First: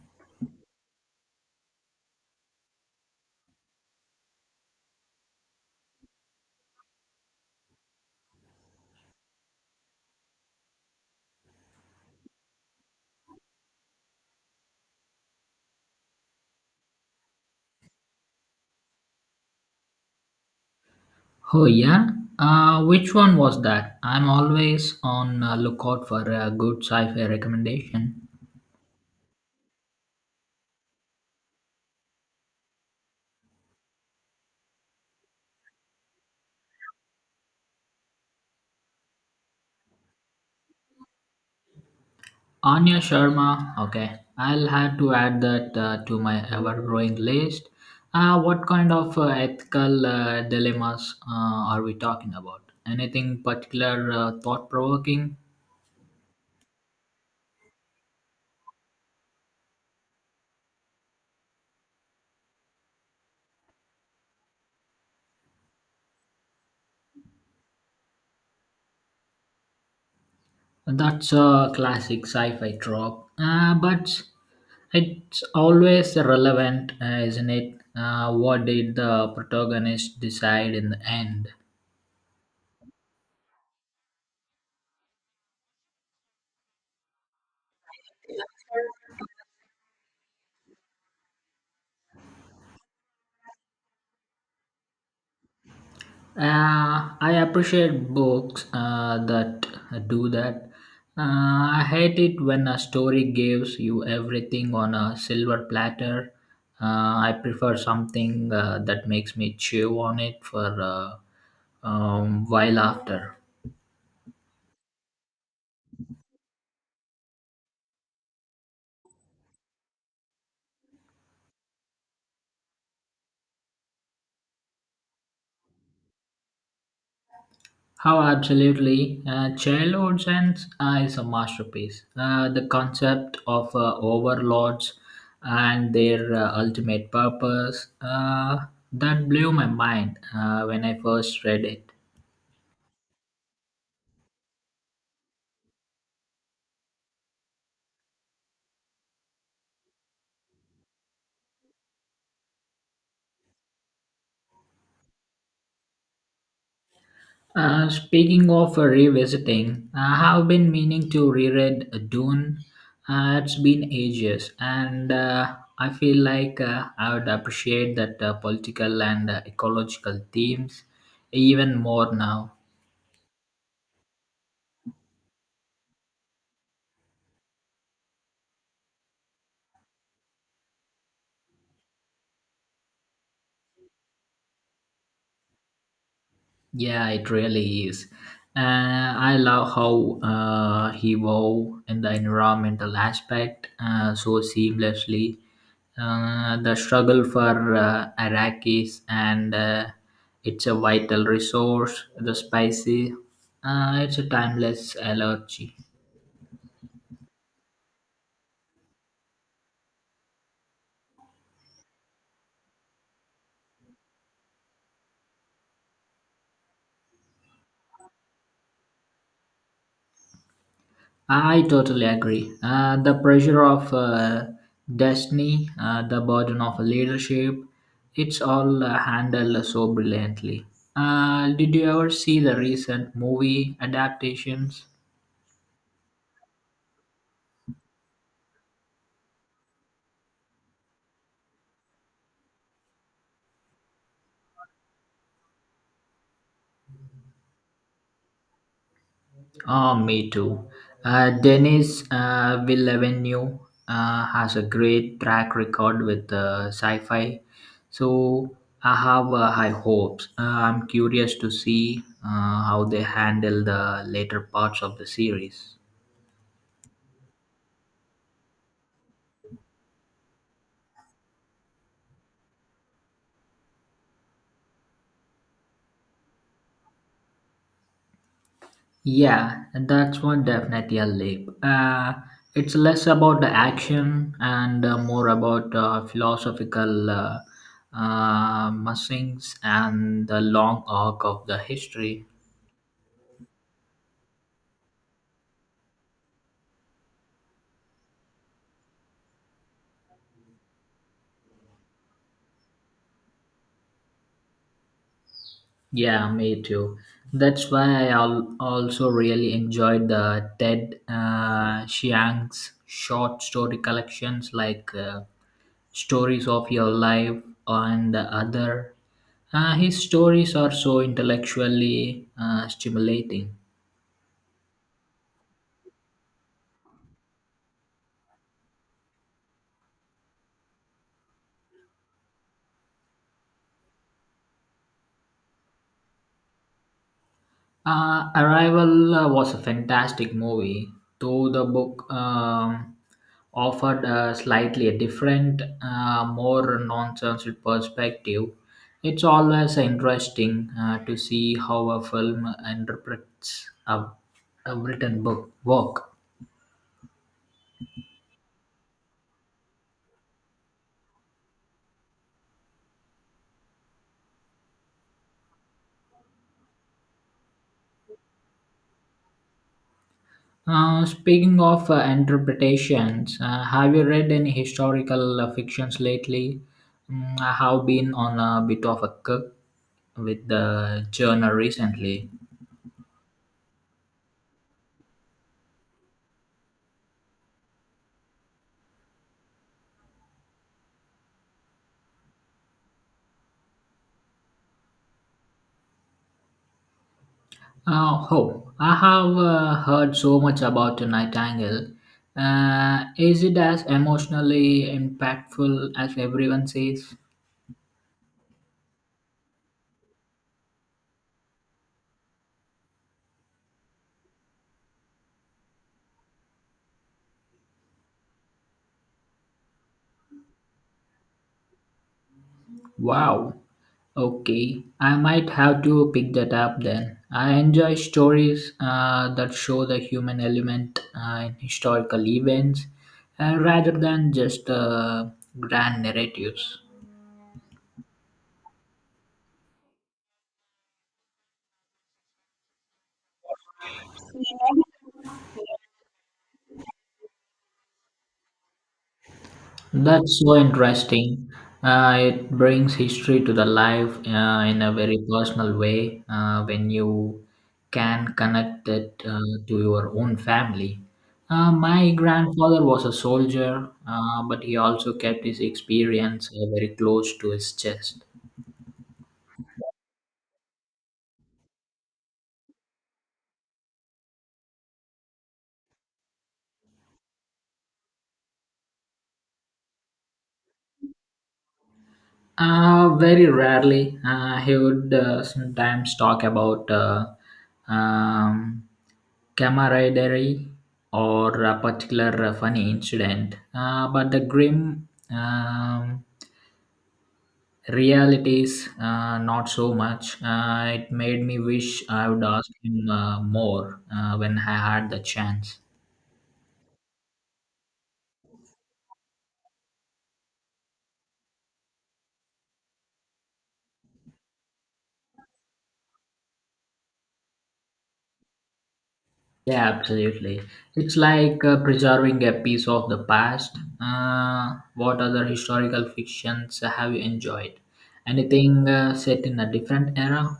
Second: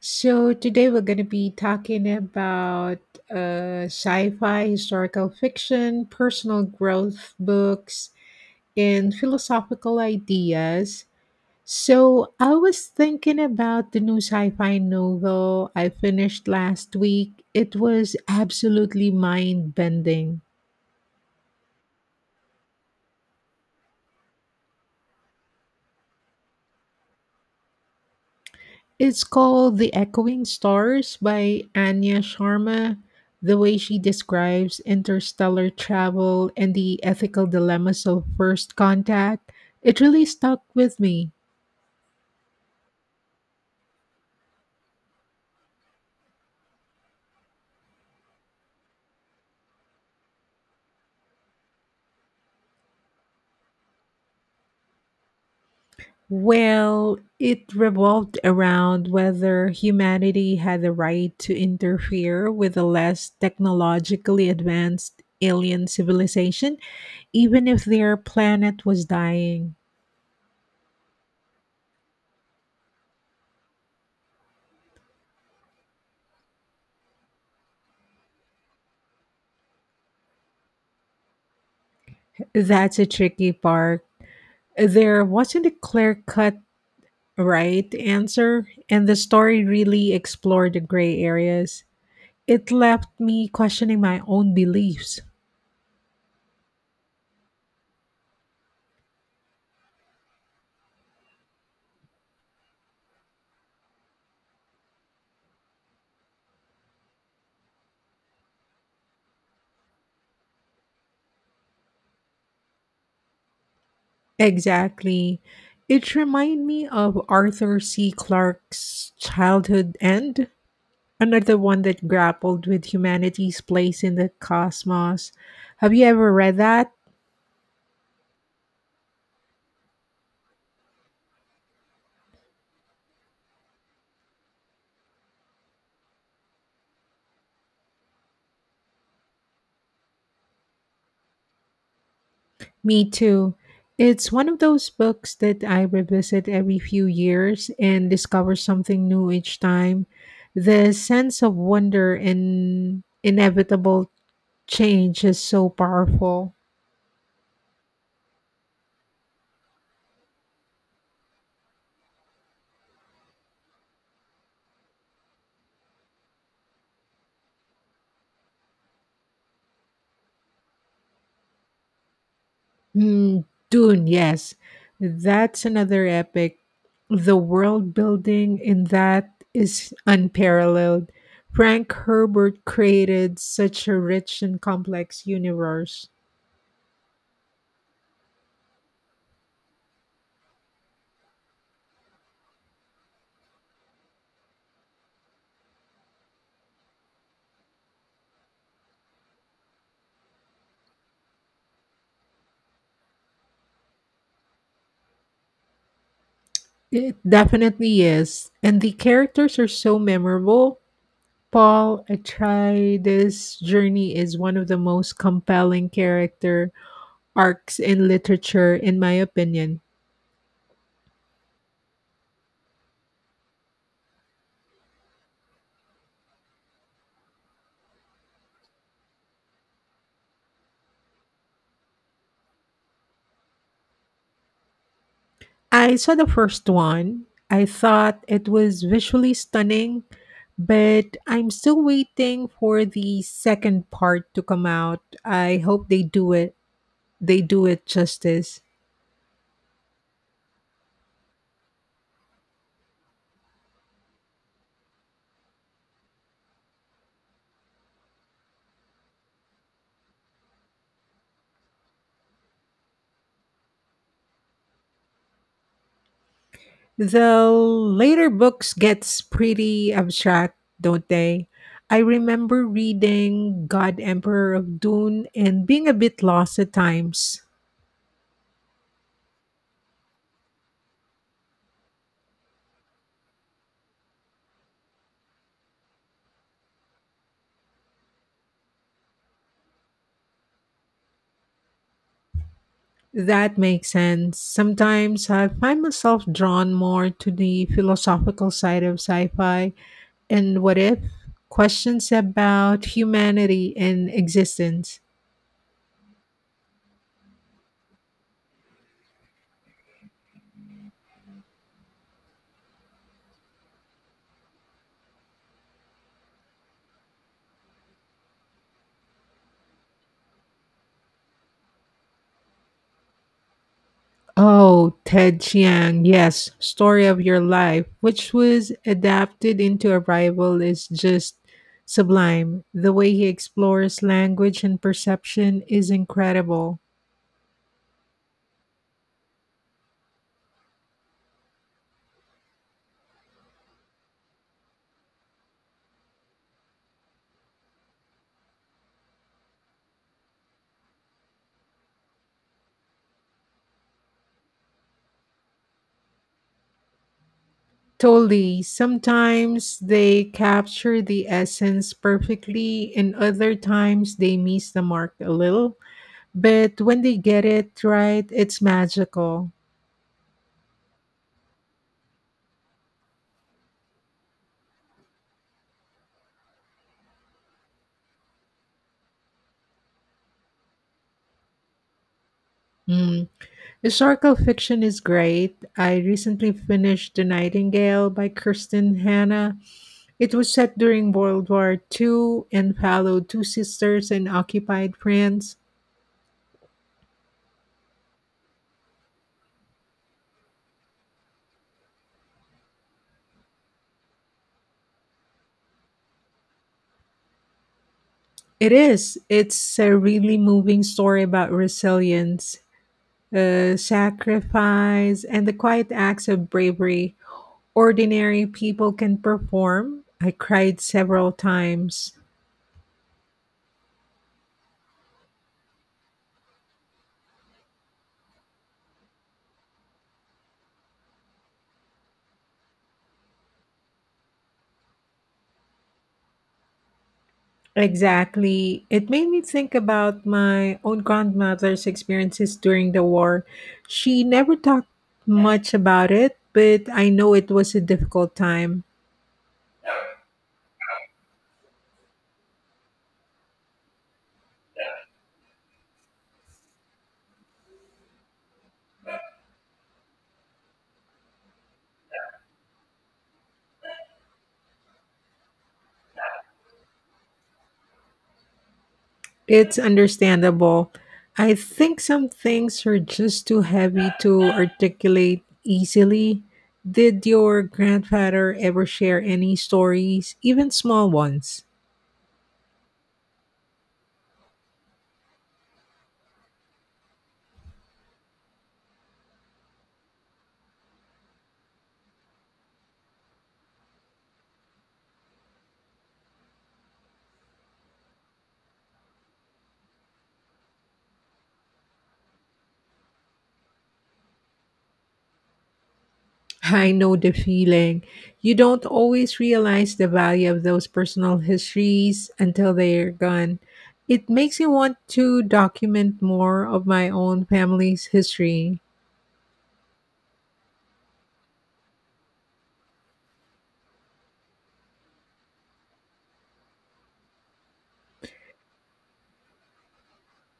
So, today we're going to be talking about sci fi, historical fiction, personal growth books, and philosophical ideas. So, I was thinking about the new sci fi novel I finished last week. It was absolutely mind bending. Oh yeah, which one was that? I'm always on lookout for a good sci-fi recommendation. It's called The Echoing Stars by Anya Sharma. The way she describes interstellar travel and the ethical dilemmas of first contact, it really stuck with me. Anya Sharma. Okay, I'll have to add that to my ever-growing list. What kind of ethical dilemmas are we talking about? Anything particular thought-provoking? Well, it revolved around whether humanity had the right to interfere with a less technologically advanced alien civilization, even if their planet was dying. That's a classic sci-fi trope, but it's always relevant, isn't it? What did the protagonist decide in the end? That's a tricky part. There wasn't a clear cut right answer, and the story really explored the gray areas. It left me questioning my own beliefs. I appreciate books that do that. I hate it when a story gives you everything on a silver platter. I prefer something that makes me chew on it for a while after. Exactly. It reminded me of Arthur C. Clarke's childhood end, another one that grappled with humanity's place in the cosmos. Have you ever read that? How absolutely Childhood Sense is a masterpiece. The concept of overlords and their ultimate purpose that blew my mind when I first read it. Me too. It's one of those books that I revisit every few years and discover something new each time. The sense of wonder and inevitable change is so powerful. Speaking of revisiting, I have been meaning to reread Dune. It's been ages, and I feel like I would appreciate that political and ecological themes even more now. Mm, Dune, yes. That's another epic. The world building in that is unparalleled. Frank Herbert created such a rich and complex universe. Yeah, it really is. I love how he wove in the environmental aspect so seamlessly. The struggle for Iraqis and it's a vital resource. The spicy, it's a timeless allergy. It definitely is. And the characters are so memorable. Paul Atreides' journey is one of the most compelling character arcs in literature, in my opinion. I totally agree. The pressure of destiny, the burden of leadership, it's all handled so brilliantly. Did you ever see the recent movie adaptations? I saw the first one. I thought it was visually stunning, but I'm still waiting for the second part to come out. I hope they do it. They do it justice. Ah, me too. Dennis Villeneuve has a great track record with sci-fi, so I have high hopes. I'm curious to see how they handle the later parts of the series. The later books gets pretty abstract, don't they? I remember reading God Emperor of Dune and being a bit lost at times. Yeah, that's one definitely a leap. It's less about the action and more about philosophical musings and the long arc of the history. That makes sense. Sometimes I find myself drawn more to the philosophical side of sci fi and what if questions about humanity and existence. Yeah, me too. That's why also really enjoyed the Ted Chiang's short story collections like Stories of Your Life and the Other. His stories are so intellectually stimulating. Oh, Ted Chiang, yes, Story of Your Life, which was adapted into Arrival, is just sublime. The way he explores language and perception is incredible. Arrival was a fantastic movie, though the book offered a slightly different, more nonsense perspective. It's always interesting to see how a film interprets a written book work. Totally. Sometimes they capture the essence perfectly, and other times they miss the mark a little. But when they get it right, it's magical. Speaking of interpretations, have you read any historical fictions lately? Mm, I have been on a bit of a kick with the journal recently. Mm. Historical fiction is great. I recently finished The Nightingale by Kirsten Hanna. It was set during World War II and followed two sisters in occupied France. Oh, I have heard so much about the Nightingale. Is it as emotionally impactful as everyone says? It is. It's a really moving story about resilience, sacrifice, and the quiet acts of bravery ordinary people can perform. I cried several times. Wow, okay, I might have to pick that up then. I enjoy stories that show the human element in historical events rather than just grand narratives. Exactly. It made me think about my own grandmother's experiences during the war. She never talked much about it, but I know it was a difficult time. That's so interesting. It brings history to the life in a very personal way when you can connect it to your own family. My grandfather was a soldier, but he also kept his experience very close to his chest. It's understandable. I think some things are just too heavy to articulate easily. Did your grandfather ever share any stories, even small ones? Very rarely. He would sometimes talk about um, camaraderie or a particular funny incident, but the grim realities, not so much. It made me wish I would ask him more when I had the chance. I know the feeling. You don't always realize the value of those personal histories until they're gone. It makes me want to document more of my own family's history. Yeah, absolutely. It's like preserving a piece of the past. What other historical fictions have you enjoyed? Anything set in a different era?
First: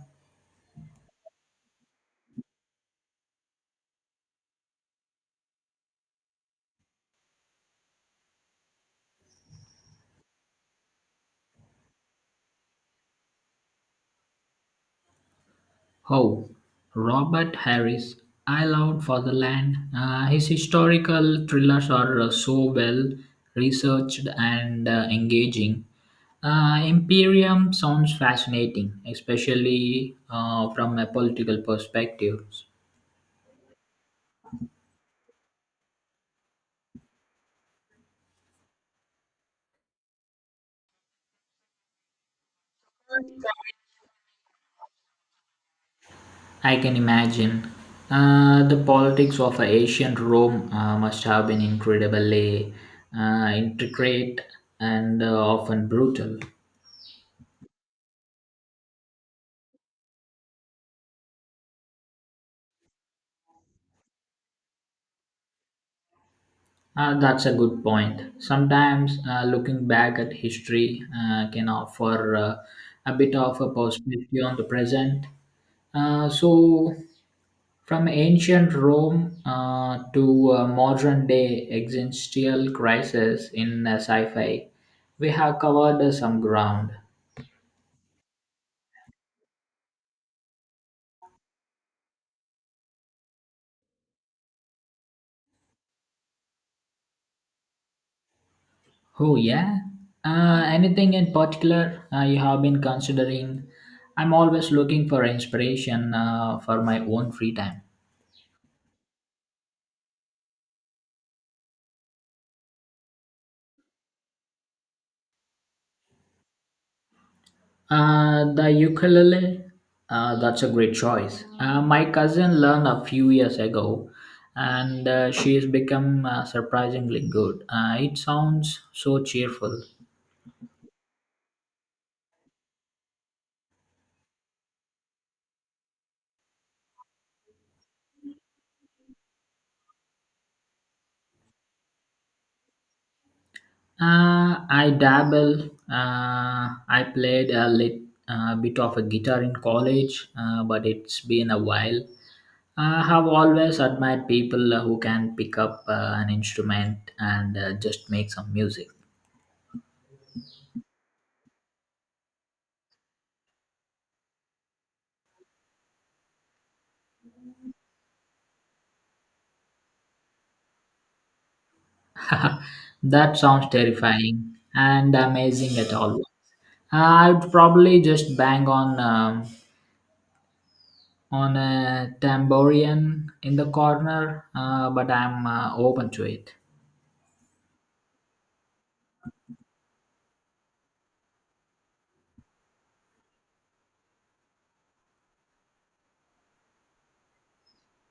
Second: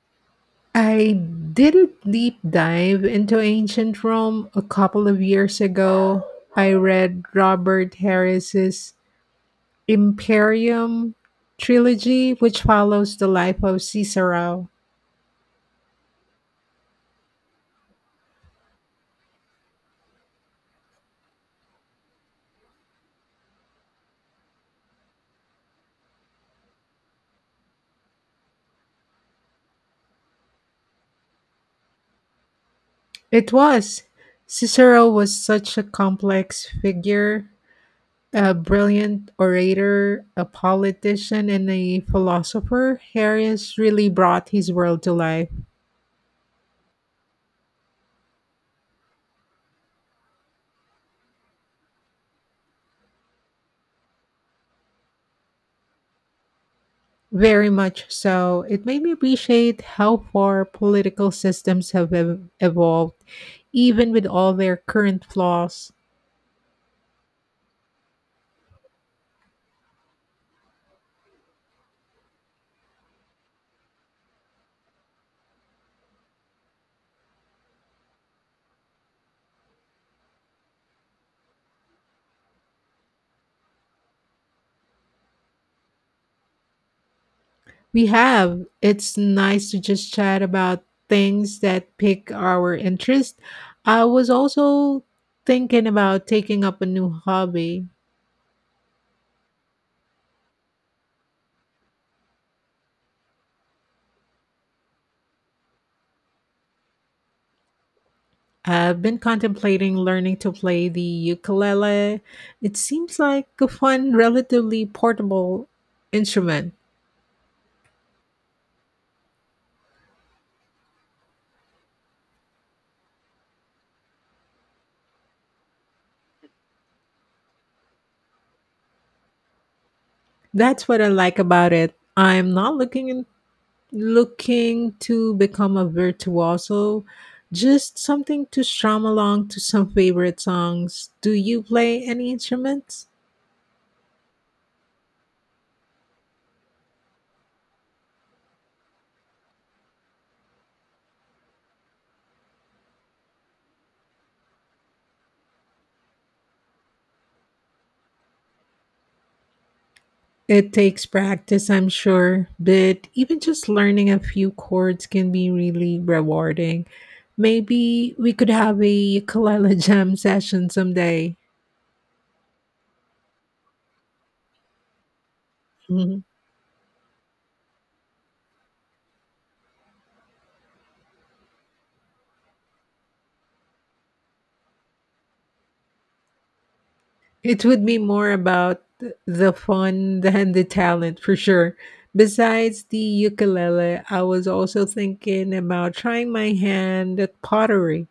I didn't deep dive into ancient Rome a couple of years ago. I read Robert Harris's Imperium trilogy, which follows the life of Cicero. Oh, Robert Harris, I Loved for the Land. His historical thrillers are so well researched and engaging. Imperium sounds fascinating, especially from a political perspective. It was. Cicero was such a complex figure, a brilliant orator, a politician, and a philosopher. Harris really brought his world to life. I can imagine. The politics of ancient Rome must have been incredibly intricate and often brutal. Very much so. It made me appreciate how far political systems have evolved, even with all their current flaws. That's a good point. Sometimes looking back at history can offer a bit of a perspective on the present. So, from ancient Rome to modern day existential crisis in sci fi, we have covered some ground. We have. It's nice to just chat about things that pique our interest. I was also thinking about taking up a new hobby. Oh, yeah. Anything in particular you have been considering? I'm always looking for inspiration for my own free time. I've been contemplating learning to play the ukulele. It seems like a fun, relatively portable instrument. The ukulele, that's a great choice. My cousin learned a few years ago and she's become surprisingly good. It sounds so cheerful. That's what I like about it. I'm not looking in, looking to become a virtuoso, just something to strum along to some favorite songs. Do you play any instruments? I dabble. I played a bit of a guitar in college, but it's been a while. I have always admired people who can pick up an instrument and just make some music. It takes practice, I'm sure, but even just learning a few chords can be really rewarding. Maybe we could have a ukulele jam session someday. That sounds terrifying and amazing at all. I'd probably just bang on a tambourine in the corner, but I'm open to it. It would be more about the fun than the talent for sure. Besides the ukulele, I was also thinking about trying my hand at pottery.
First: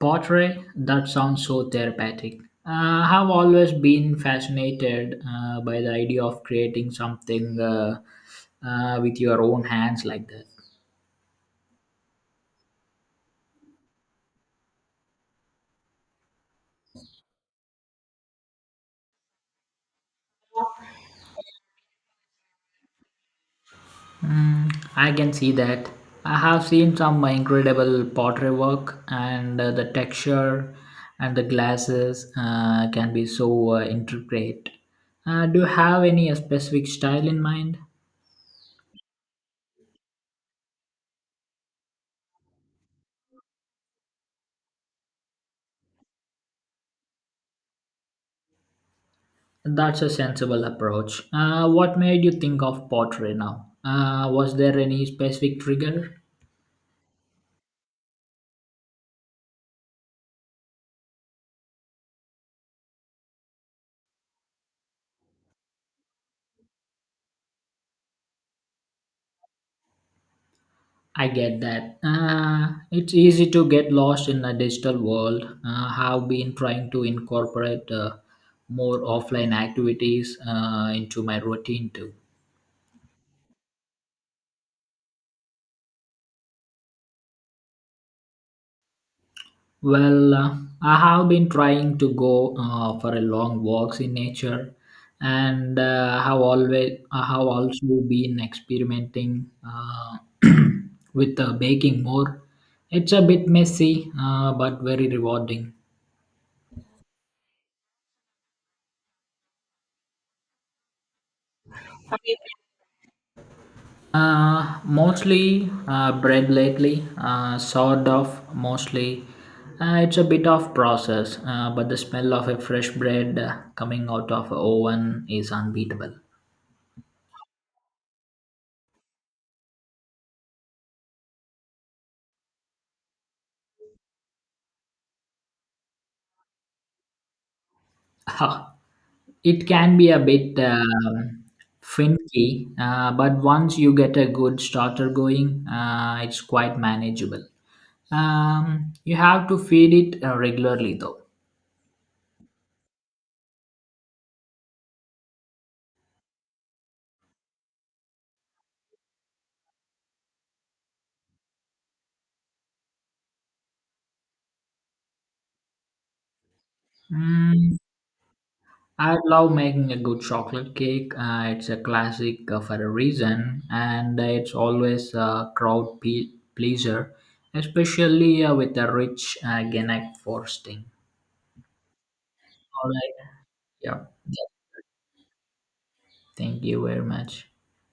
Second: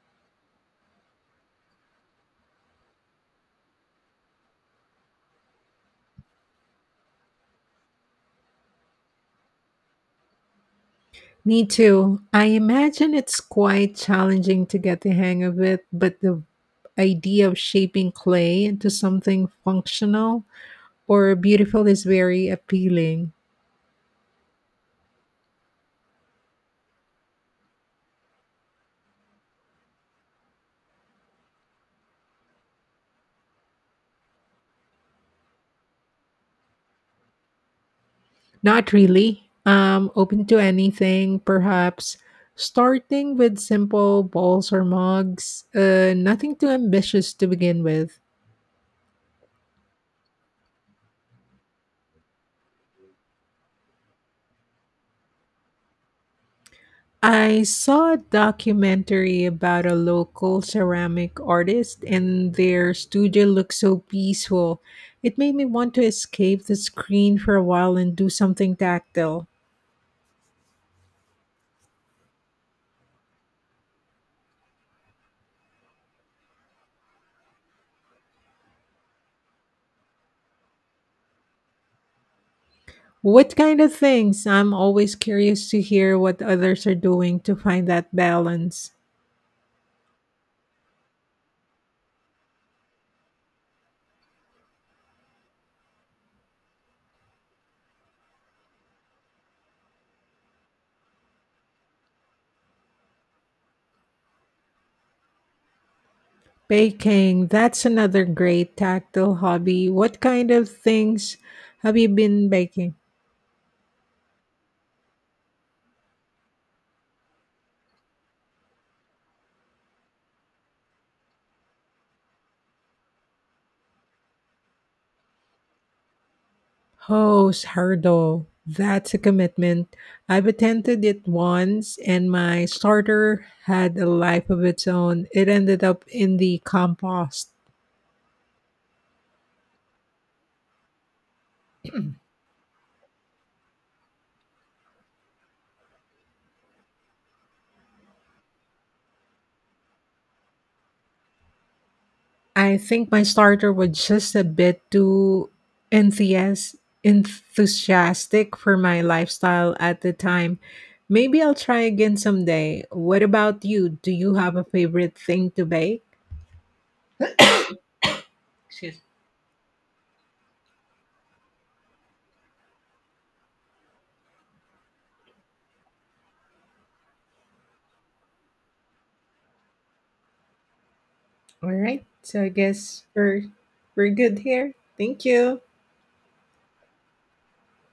Pottery, that sounds so therapeutic. I have always been fascinated by the idea of creating something with your own hands like that. Me too. I imagine it's quite challenging to get the hang of it, but the idea of shaping clay into something functional or beautiful is very appealing. Mm, I can see that. I have seen some incredible pottery work, and the texture and the glasses can be so intricate. Do you have any specific style in mind? Not really. Open to anything, perhaps starting with simple bowls or mugs, nothing too ambitious to begin with. That's a sensible approach. What made you think of pottery now? Was there any specific trigger? I saw a documentary about a local ceramic artist, and their studio looked so peaceful. It made me want to escape the screen for a while and do something tactile. I get that. It's easy to get lost in a digital world. Have been trying to incorporate more offline activities into my routine too. What kind of things? I'm always curious to hear what others are doing to find that balance. Well, I have been trying to go for a long walks in nature, and have always I have also been experimenting with baking more. It's a bit messy, but very rewarding. Baking, that's another great tactile hobby. What kind of things have you been baking? Mostly bread lately, sort of mostly. It's a bit of process, but the smell of a fresh bread coming out of a oven is unbeatable. Oh, sourdough. That's a commitment. I've attempted it once and my starter had a life of its own. It ended up in the compost. Ha. It can be a bit finicky, but once you get a good starter going, it's quite manageable. You have to feed it regularly though. I think my starter was just a bit too enthias enthusiastic for my lifestyle at the time. Maybe I'll try again someday. What about you? Do you have a favorite thing to bake? Mm, Excuse- I love making a good chocolate cake. It's a classic for a reason, and it's always a pleaser, especially with a rich Ganak frosting. All right. So I All guess right. Yeah. we're good here. Thank you. Thank you very much.